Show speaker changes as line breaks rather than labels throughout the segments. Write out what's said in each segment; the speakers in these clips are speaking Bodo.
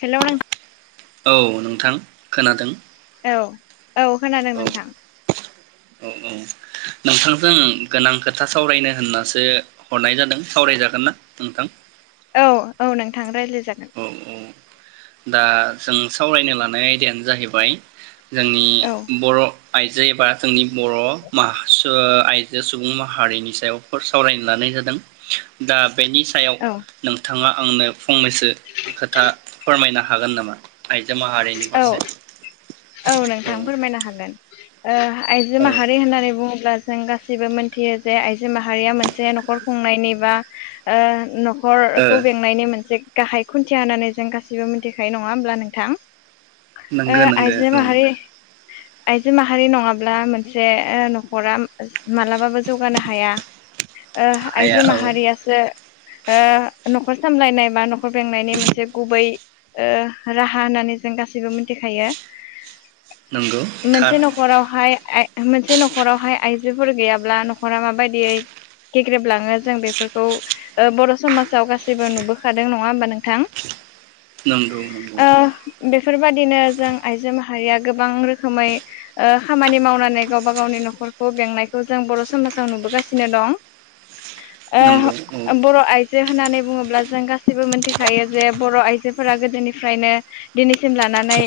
हेलौ नोंथां
औ नोंथां। खोनादों।
औ। औ खोनादों नोंथां।
औ औ नोंथांजों गोनां खोथा सावरायनो होननासो हरनाय जादों सावरायजागोन ना नोंथां?
औ औ नोंथां रायज्लाय जागोन।
औ दा जों सावरायनो लानाय आयदायानो जाहैबाय जोंनि
औ
बर' आइजो एबा जोंनि बर' माह सु ओ आइजो सुबुं माहारिनि सायाव फोर सावरायनो लानाय जादों दा बेनि सायाव
औ
नोंथाङा आंनो फंनैसो खोथा फोरमायनो हागोन नामा आइ जो माहारिनि
औ
फारसे।
औ नोंथां फोरमायनो हागोन ओ हा आइजो
ओ
माहारि होननानै बुङोब्ला जों गास सिबो मोनथियो जे आइ जो माहारिया मोनसे न'खर खुंनायनि बा ओ नख
ओ
खरखौ बेंनायनि मोनसे गाहाइ खुन्थिया होननानै जों गासिबो मिथिखायो नङा होमब्ला नोंथां? ओ
नोंगो नों
आइजो माहारि आइजो माहारि नङाब्ला ओ मोनसे नख'रा मालाबाबो जौगानो हाया ओ
हाया
आइजो
औ
माहारियासो ओ नख' खर सामलायनाय बा न खर बेंनायनि मोनसे गुबै ओ राहा होननानै जों गासैबो मिथिखायो।
नंगौ थार
मोनसे नख'रावहाय आइ मोनसे नख'राव हाया आइ जोफोर गैयाब्ला नख'रा माबायदियै गेग्रेबलाङो जों बेफोरखौ ओ बर समाजाव गासैबो नुबोखादों नङा होनबा नोंथां।
नंगौ नंगौ
ओ बेफोरबादिनो जों आइजो माहारिया गोबां रोखोमै ओ खामानि मावनानै गावबा गावनि न'खरखौ बेंनायखौ जों बर' समाजाव नुबोगासिनो दं। ओ
नंगौ औ
बर' आइजो होननानै बुङोब्ला जों गासिबो मोनथिखायो जे बर आइजोफोरा गोदोनिफ्रायनो दिनै। सिम लानानै।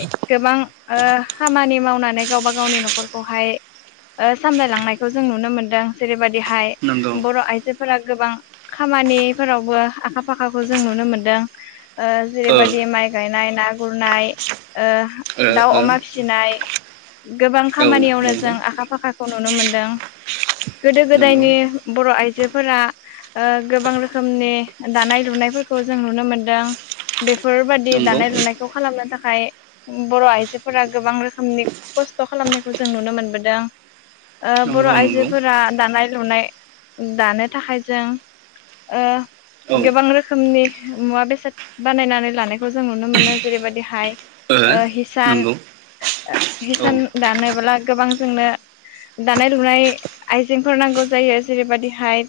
बां ओ खामानि मावनानै गावबा गावनि नखरखौहाय ओ सामलायलांनायखो जों नुनो मोनदों जेरैबायदिहाय
नंगौ
बर आइजोफोरा गोबां खामानिफोरावबो आखा फाखाखौ जों नुनो मोनदों ओ जेरैबायदि माइ गायनाय ना गुरनाय ओ।
ओ
दाउ अमा फिसिनाय। गोबां
ओ औ
खामानियावनो
नंगौ
जों आखा फाखाखौ नुनो मोनदों गोदो
नंगौ
गोदायनि बर आइजोफोरा ओ गोबां रोखोमनि दानाय लुनायफोरखौ जों नुनो मोनदों बेफोरबादि
नंगौ
दानाय लुनायखौ खालामनो थाखाय। बर आइजोफोरा गोबां रोखोमनि खस्थ खालामनायखौ जों नुनो मोनबोदों ओ बर
नंगौ नंगौ
आइजोफोरा दानाय लुनाय दानो थाखाय जों ओ
औ ओ
गोबां रोखोमनि मुवा बेसाद बानायनानै लानायखौ जों नुनो मोनो जेरैबायदिहाय।
ओ नोंगौ। औ
हिसान दानोब्ला गोबां जोंनो दानाय लुनाय आइजेंफोर नांगौ जायो जेरैबायदिहाय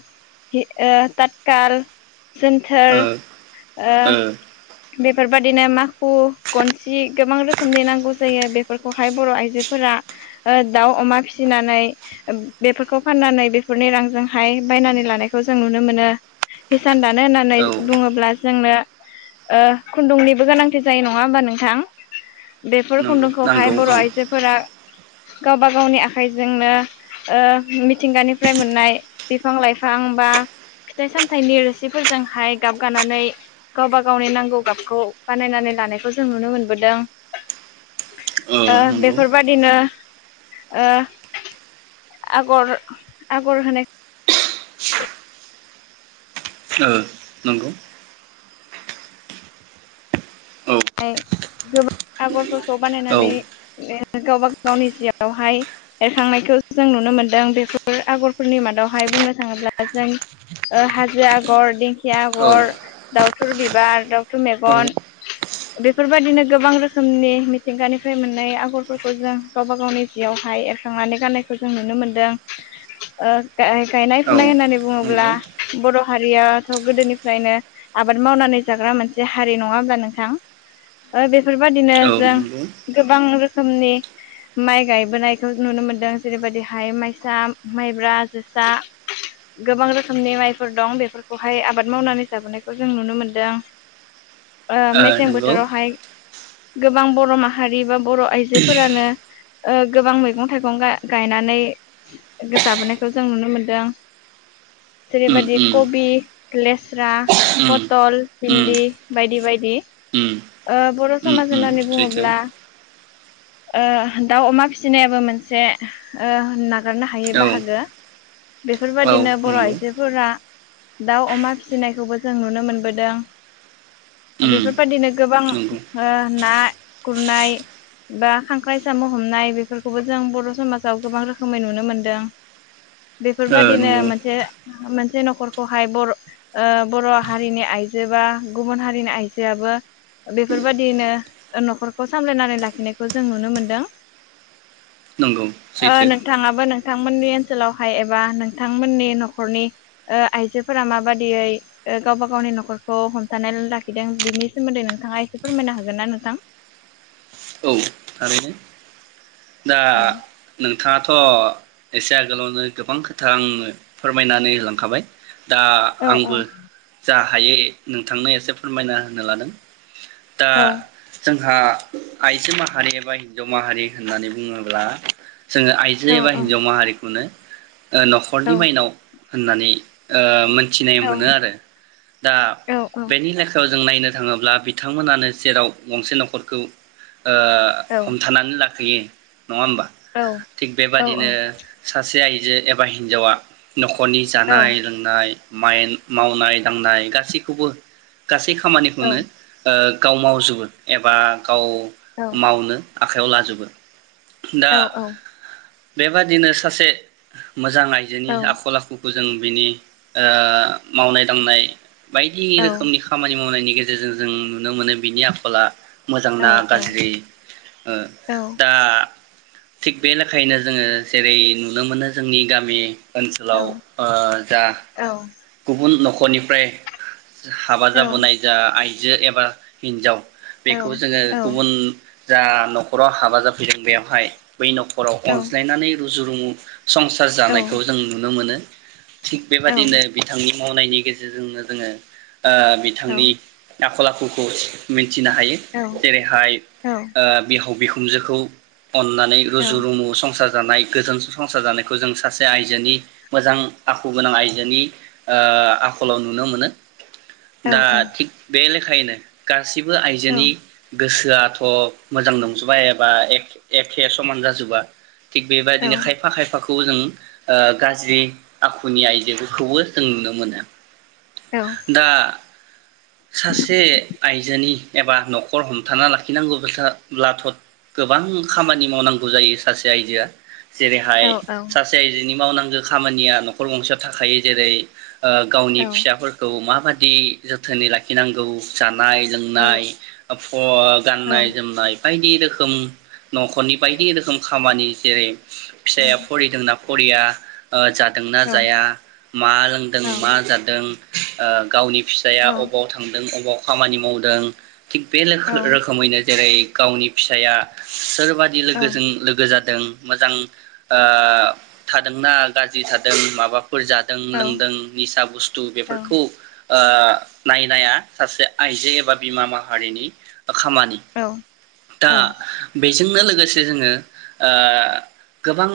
ओ तातखाल जोनथोर। ओ। बेफोरबायदिनो माखु गन। जि गोबां रोखोमनि नांगौ जायो बेफोरखौहाय बर आइजोफोरा ओ दाउ अमा फिसिनानै बेफोरखौ फाननानै बेफोरनि रांजोंहाय बायनानै लानायखौ जों नुनो मोनो हिसान दानो होननानै
औ
बुङोब्ला जोंनो ओ खुन्दुंनिबो गोनांथि जायो नङा होमबा नों। नोंथां बे। बेफोर
नंगौ
खुन्दुंखौहाय
नांगौ
बर
औ
आइजोफोरा। गावबा गावनि आखाइजोंनो ओ मिथिंगानिफ्राय मोननाय बिफां लाइफां बा फिथाइ सामथाइनि रोसिफोरजोंहाय गाब गानानै गावबा गावनि नांगौ गाबखौ बानायनानै लानायखौ जों। जों नुनो मोनबोदों ओ बेफोरबायदिनो ओ‌ आगर-आगर होनाय।
ओ नोंगौ। औ
गोबां आगरफोरखौ
औ
बानायनानै गावबा गावनि जिआवहाय एरखांनायखौ जों नुनो मोनदों बेफोर आगरफोरनि मादावहाय बुंनो थाङोब्ला ओ‌ जों हाजो आगर दिंखिया
औ
आगर दाउथुर बिबार दाउथुर मेगन। बेफोरबायदिनो गोबां रोखोमनि मिथिंगानिफ्राय मोननाय आगरफोरखौ जों गावबा गावनि जिआवहाय एरसखांनानै गाननायखौ जों नुनो मोनदों। गायनाय फुनाय
औ
होननानै बुङोब्ला।
नंगौ
बर हारियाथ गोदोनिफ्रायनो आबाद मावनानै जाग्रा मोनसे हारि नंङा होनबा नोंथां। ओ बेस। बेफोरबायाददिनो
औ
जों
नंगौ
गोबां रोखोम। रोखोमनि माइ गायबोनायखौ नुनो मोनदों जेरैबायदिहाय माइसा, माइब्रा, जोसा गोबां रोखोमनि माइफोर दं बेफोरखौहाय आबाद मावनानै जाबोनायखौ जों नुनो मोनदों। ओ मेसेें बोद। देरावहाय। गोबां बर माहारि बा। बर आइजोफोरानो। ओ गोबां मैगं-थाइगं गायनानै जाबोनायखौ जों नुनो मोनदों।
उम
जेरैबादि
उम
कबि। लेस्रा,
उम
पथल,
उम
भिन्दि बायदि-बायदि।
उम
ओ बरस।
उम
समाज
उम
होननानै
सैथो
बुङोब्ला। ओ दाउ अमा फिसिनायाबो मोनसे ओ‌ होनना। हगारनो हायो
औ
बाहागो।
औ
बेफोरबायदिनो बर
नंगौ
आइजोफोरा। दाउ अमा फिसिनायखौबो जों नुनो मोनबोदों
उम
बेफोरबायदिनो। गोबां
नंगौ
ओ ना गुरनाय बा खांख्राइ साम हमनाय बेफोरखौबो जों बर समाजाव गोबां रोखोमै नुनो मोनदों
ओ
बेफोरबायदिनो
नंगौ
मोनसे मोनसे नखरखौहाय बर ओ बरहारिनि आइजो बा गुबुन हारिनि आइजोआबो बेफोरबायदिनो नखरखौ सामलायनानै लाखिनायखौ जों नुनो मोनदों
नंगौ
ओ
सैथो
नोंथाङाबो नों नोंथांमोननि ओनसोलावहाय एबा नोंथांमोननि नखरनि ओ आइजोफोरा माबादियै ओ गावबा गावनि नखरखौ हमथानानै लाखिदों बिनि सोमोन्दै नों नोंथाङा एसे फोरमायनो हागोन ना नोंथां
औ थारैनो दा
औ
नोंथाङाथ एसे आगोलावनो गोबां खोथा आनो फोरमायनानै होलांखाबाय। दा आंबो जा हायो नोंथांनो एसे फोरमायना होनो लादों दा जों हा आइजो माहारि एबा हिन्जाव माहारि होननानै बुङोब्ला जोङो आइजो एबा हिन्जाव माहारिखौनो ओ न'खरनि माइनाव होननानै ओ मोन थिनाय मोनो आरो दा बेनि लेखायाव जों नायनो थाङोब्ला बिथांमोनानो जेराव गंसे न'खरखौ ओ हमथानानै ला खियो नङा होमबा थिग बेबादिनो सासे आइ ए एबा हिन्जावा न'खरनि जानाय लोंनाय मायेन मावनाय दांनाय गासैखौबो गासैखौ खामानिखौनो ओ गाव मावजोबो एबा गाव मावनो आखायाव लाजोबो दा
औ औ
बेबादिनो सासे मोजां आइजोनि आखल आखु खौ जों बिनि ओ मावनाय दांनाय बायदि रोखोमनि खामानि मावनायनि गेजेरजों जों नुनो मोनो बिनि आखला मोजां ना गाज्रि ओ दा थिग बे लेखायैनो जोङो जेरै नुनो मोनो जोंनि गामि ओनसोलाव ओ जा गुबुन न खरनिफ्राय हाबा जाबोनाय जा आइ जे एबा हिन्जाव
औ औ।
उम जा न'खराव हाबा जा फैदों बेवहाय बै न'खराव अनज्लायनानै रुजु रुमु संसार जानायखौ जों नुनो मोनो। थिग बेबादिनो बिथांनि मावनायनि गेजेरजोंनो जोङो ओ बिथांनि आखल आखुखौ मिन थिनो हायो। जेरैहाय ओ बिहाव बिखुन जोखौ अननानै रुजु रुमु संसार जानाय गोजोन संसार जानायखौ जों सासे आइजोनि मोजां आखु गोनां आइजोनि ओ आखलाव नुनो मोनो। दा थिक बेले खायनो गा सिबो आइजोनि गोसोआथ' मोजां नंजोबा एबा एख एखे समान जाजोबा। थिक बेबायदिनो खायफा खायफाखौ खौ जों ओ गाज्रि आखुनि आइजोफोरखौबो जों नुनो मोनो। दा सासे आइजोनि एबा न' खर हमथाना लाखिनांगौ खोथा ब्लाथ' गोबां खामानि मावनांगौ जायो सासे आइजोआ। जेरैहाय सासे आइजोनि मावनां खामानिया न'खर गंसेयाव थाखायो जेरै ओ गावनि फिसाफोरखौ मा माबादि जोथोनै लाखिनांगौ जान जानाय लोंनाय ओ फ गाननाय जोमनाय बायदि रोखोम न'खरनि बायदि रोखोम खामानि जेरै फिसाया फरिदोंना फरिया ओ जादोंना जाया मा लोंदों मा जादों। ओ गावनि फिसाया अबाव थांदों अबाव खामानि मावदों थिग बे लोख रोखोमैनो जेरै गावनि फिसाया सोर सोरबादि लोगोजों लोगो जाद दों मोजां ओ थादोंना गाज्रि थादों माबा फोर जादों लोंदों निसा बुस्थु बेफोरखौ ओ नायनाया सासे आइजो एबा बिमा मा हारिनि खामानि दा बेजोंनो लोग लोगोसे जोङो ओ गोबां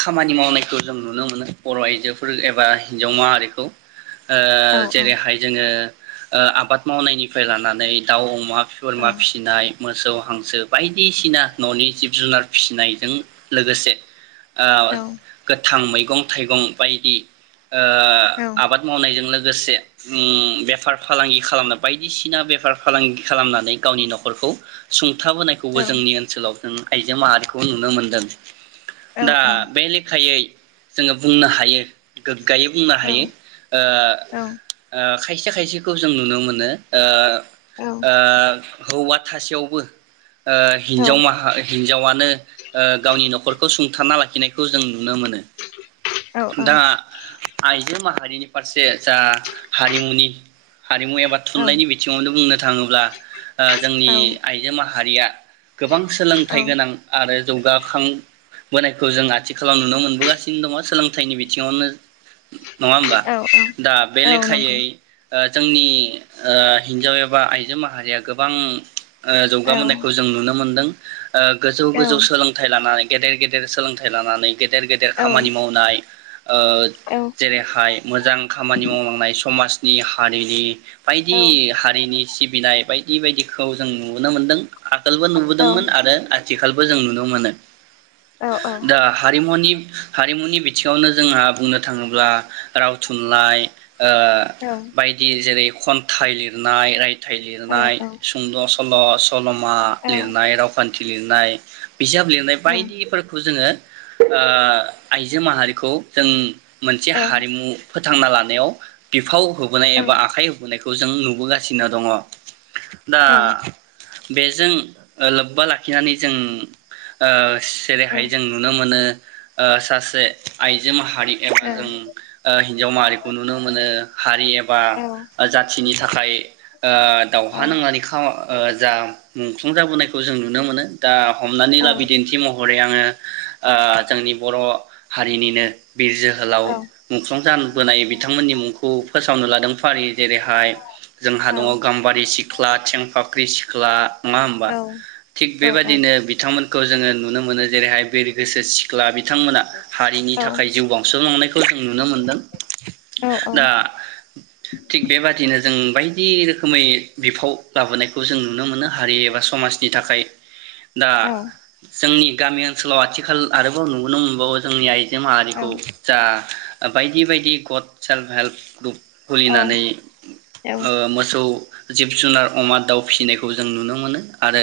खामानि मावनायखौ जों नुनो मोनो बर' आइजोफोर एबा हिन्जाव माहारिखौ ओ जेरैहाय जोङो ओ आबाद मावनायनिफ्राय लानानै दाउ अमा बोरमा फिसिनाय मोसौ हांसो बायदिसिना न'नि जिब जुनार फिसिनायजों लोगोसे ओ गोथां मै मैगं थाइगं बायदि ओ आबाद मावनायजों लोग लोगोसे उम बेफार फालांगि खालामनाय बायदिसिना बेफार फालांगि खालामनानै गावनि न'खरखौ सुं था बोनायखौबो
औ औ
जोंनि ओनसोलाव नों आइजो माहारिखौ नुनो मोनदों।
औ
दा बे लेखायै जोङो बुंनो हायो। गोग्गायै बुंनो
औ
हायो। ओ
औ
ओ खायसे खायसेखौ जों नुनो मोनो ओ
औ
ओ हौवा थासेयावबो ओ
औ
हिन्जाव माह हिन्जावानो ओ गावनि न'खरखौ सुं फोथांना लाखिखौ जों नुबोदों। नुनो मोनो
औ
नोंथांआ आइजो माहारिखौ। हारिनि फारसे जा हारिमुनि हारिमु एबा थुनलाइनि बिथिङावनो बुं थाङोब्ला
औ
जोंनि आइजो माहारिया माहारिया गोबां सोलोंथाइ गोनां आरो जौगाखांबोनायखौ जों आथिखालाव नुनो मोनबोगासिनो दङ सोलोंथाइनि बिथिङावनो नङा होमबा
औ
दा बे
औ
लेखायै
नंगौ
जोंनि ओ हिनजाव एबा आइजो माहारिया गोबां
औ
जौगाबोनायखौ जों नुनो मोन्दों ओ गोजौ
औ
गोजौ सोलोंथाइ लानानै। गेदेर गेदेर सोलोंथाइ लानानै गेदेर गेदेर
औ
खामानि मावनाय। ओ जेरैहाय मोजां खामानि मावलांनाय समाजनि समाजनि हारिनि
औ
बायदि हारिनि सिबिनाय बायदि बायदिखौ जों नुनो मोनदों आगोलबो नुबोदोंमोन आरो आथिखालावबो जों नुदों नुनो मोनो।
औ
दा हारिमुनि हारिमुनि। बिथिङावनो जोंहा बुंनो थाङोब्ला राव थुनलाइ। ओ बायदि जेरै खन्थाइ लिरनाय रायथाय रायथाइ लिरनाय
औ
सुंद' सल। सल' सल'मा
औ औ
लिरनाय रावखान्थि थि लिरनाय बिजाब लिरनाय
नोंथां
बायदिफोरखौ जोंङो ओ आइजो माहारिखौ जों मोनसे हारिमु फोथांना लानायाव बिफाव होबोनाय बा आखाय होबोनाय खौ जों नुबोगासिनो दङ । दा बेजों लोब्बा लाखिनानै जों ओ जेरैहाय जों नुनो मोनो ओ सासे आइजो मा हारि एबा जों हिन्जाव माहारिखौ नुनो मोनो हारि एबा जाथिनि थाखाय ओ दावहा नांनानै खा ओ जा मुंख्लं जाबोनायखौ जों नुनो मोनो दा हमनानै लाबो दिन्थि महरै आंङो ओ जोंनि बर' हारिनिनो बिर जोहोलाव मुंख्लं जान बोनाय बिथांमोननि मुंखौ फार्स्ट लादों फारि जेरैहाय जों दङ गाम्बारि सि सिख्ला थेंफाख्रि सिख्ला नङा होमबा थिग
औ
बेबायदिनो बिथांमोनखौ जोंङो नुनो मोनो जेरैहाय बिरगोसि सिख्ला बिथांमोना हारिनि थाखाय जिउ बावसोमलांनायखौ जों नुनो मोनदों दा थिग बेबादिनो जों बायदि रोखोमै बिफाव लाबोनायखौ जों नुनो मोनो हारि एबा समाजनि थाखाय दा जोंनि गामि ओनसोलाव आथिखाल आरोबाव नुबोनो मोनबावो जोंनि आइजो माहारिखौ जा बायदि बायदि गड सेल्फ हेल्प ग्रुप
औ
खुलिनानै
औ
ओ मोसौ जिब जुनार अमा दाउ फिसिनायखौ जों नुनो मोनो । आरो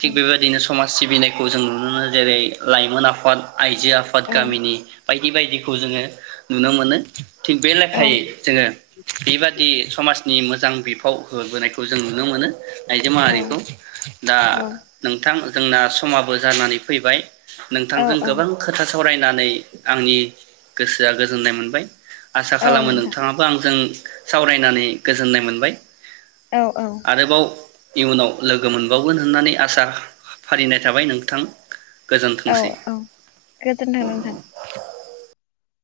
थिग बेबायदिनो समाज सिबिनायखौ जों नुनो मोनो जेरै लाइमोन आफाद आइजो आफाद गामिनि बायदि बायदिखौ जोङो नुनो मोनो। थिग बे लेखायै जोङो बेबादि समाज नि मोजां बिफाव होबोनायखौ जों नुनो मोनो। आइजो माहारिखौ। दा नोंथां जोंना समाबो जानानै फैबाय नोंथांजों गोबां खोथा सावरायनानै आंनि गोसोआ गोजोननाय मोनबाय। आसा खालामो नोंथाङाबो आंजों सावरायनानै गोजोननाय मोनबाय।
औ औ
आरोबाव इयुनाव लोगो मोनबावगोन होननानै आसा फारिनाय थाबाय नोंथां
औ
गोजोनथोंसै।
औ गोजोनथों नोंथां‌।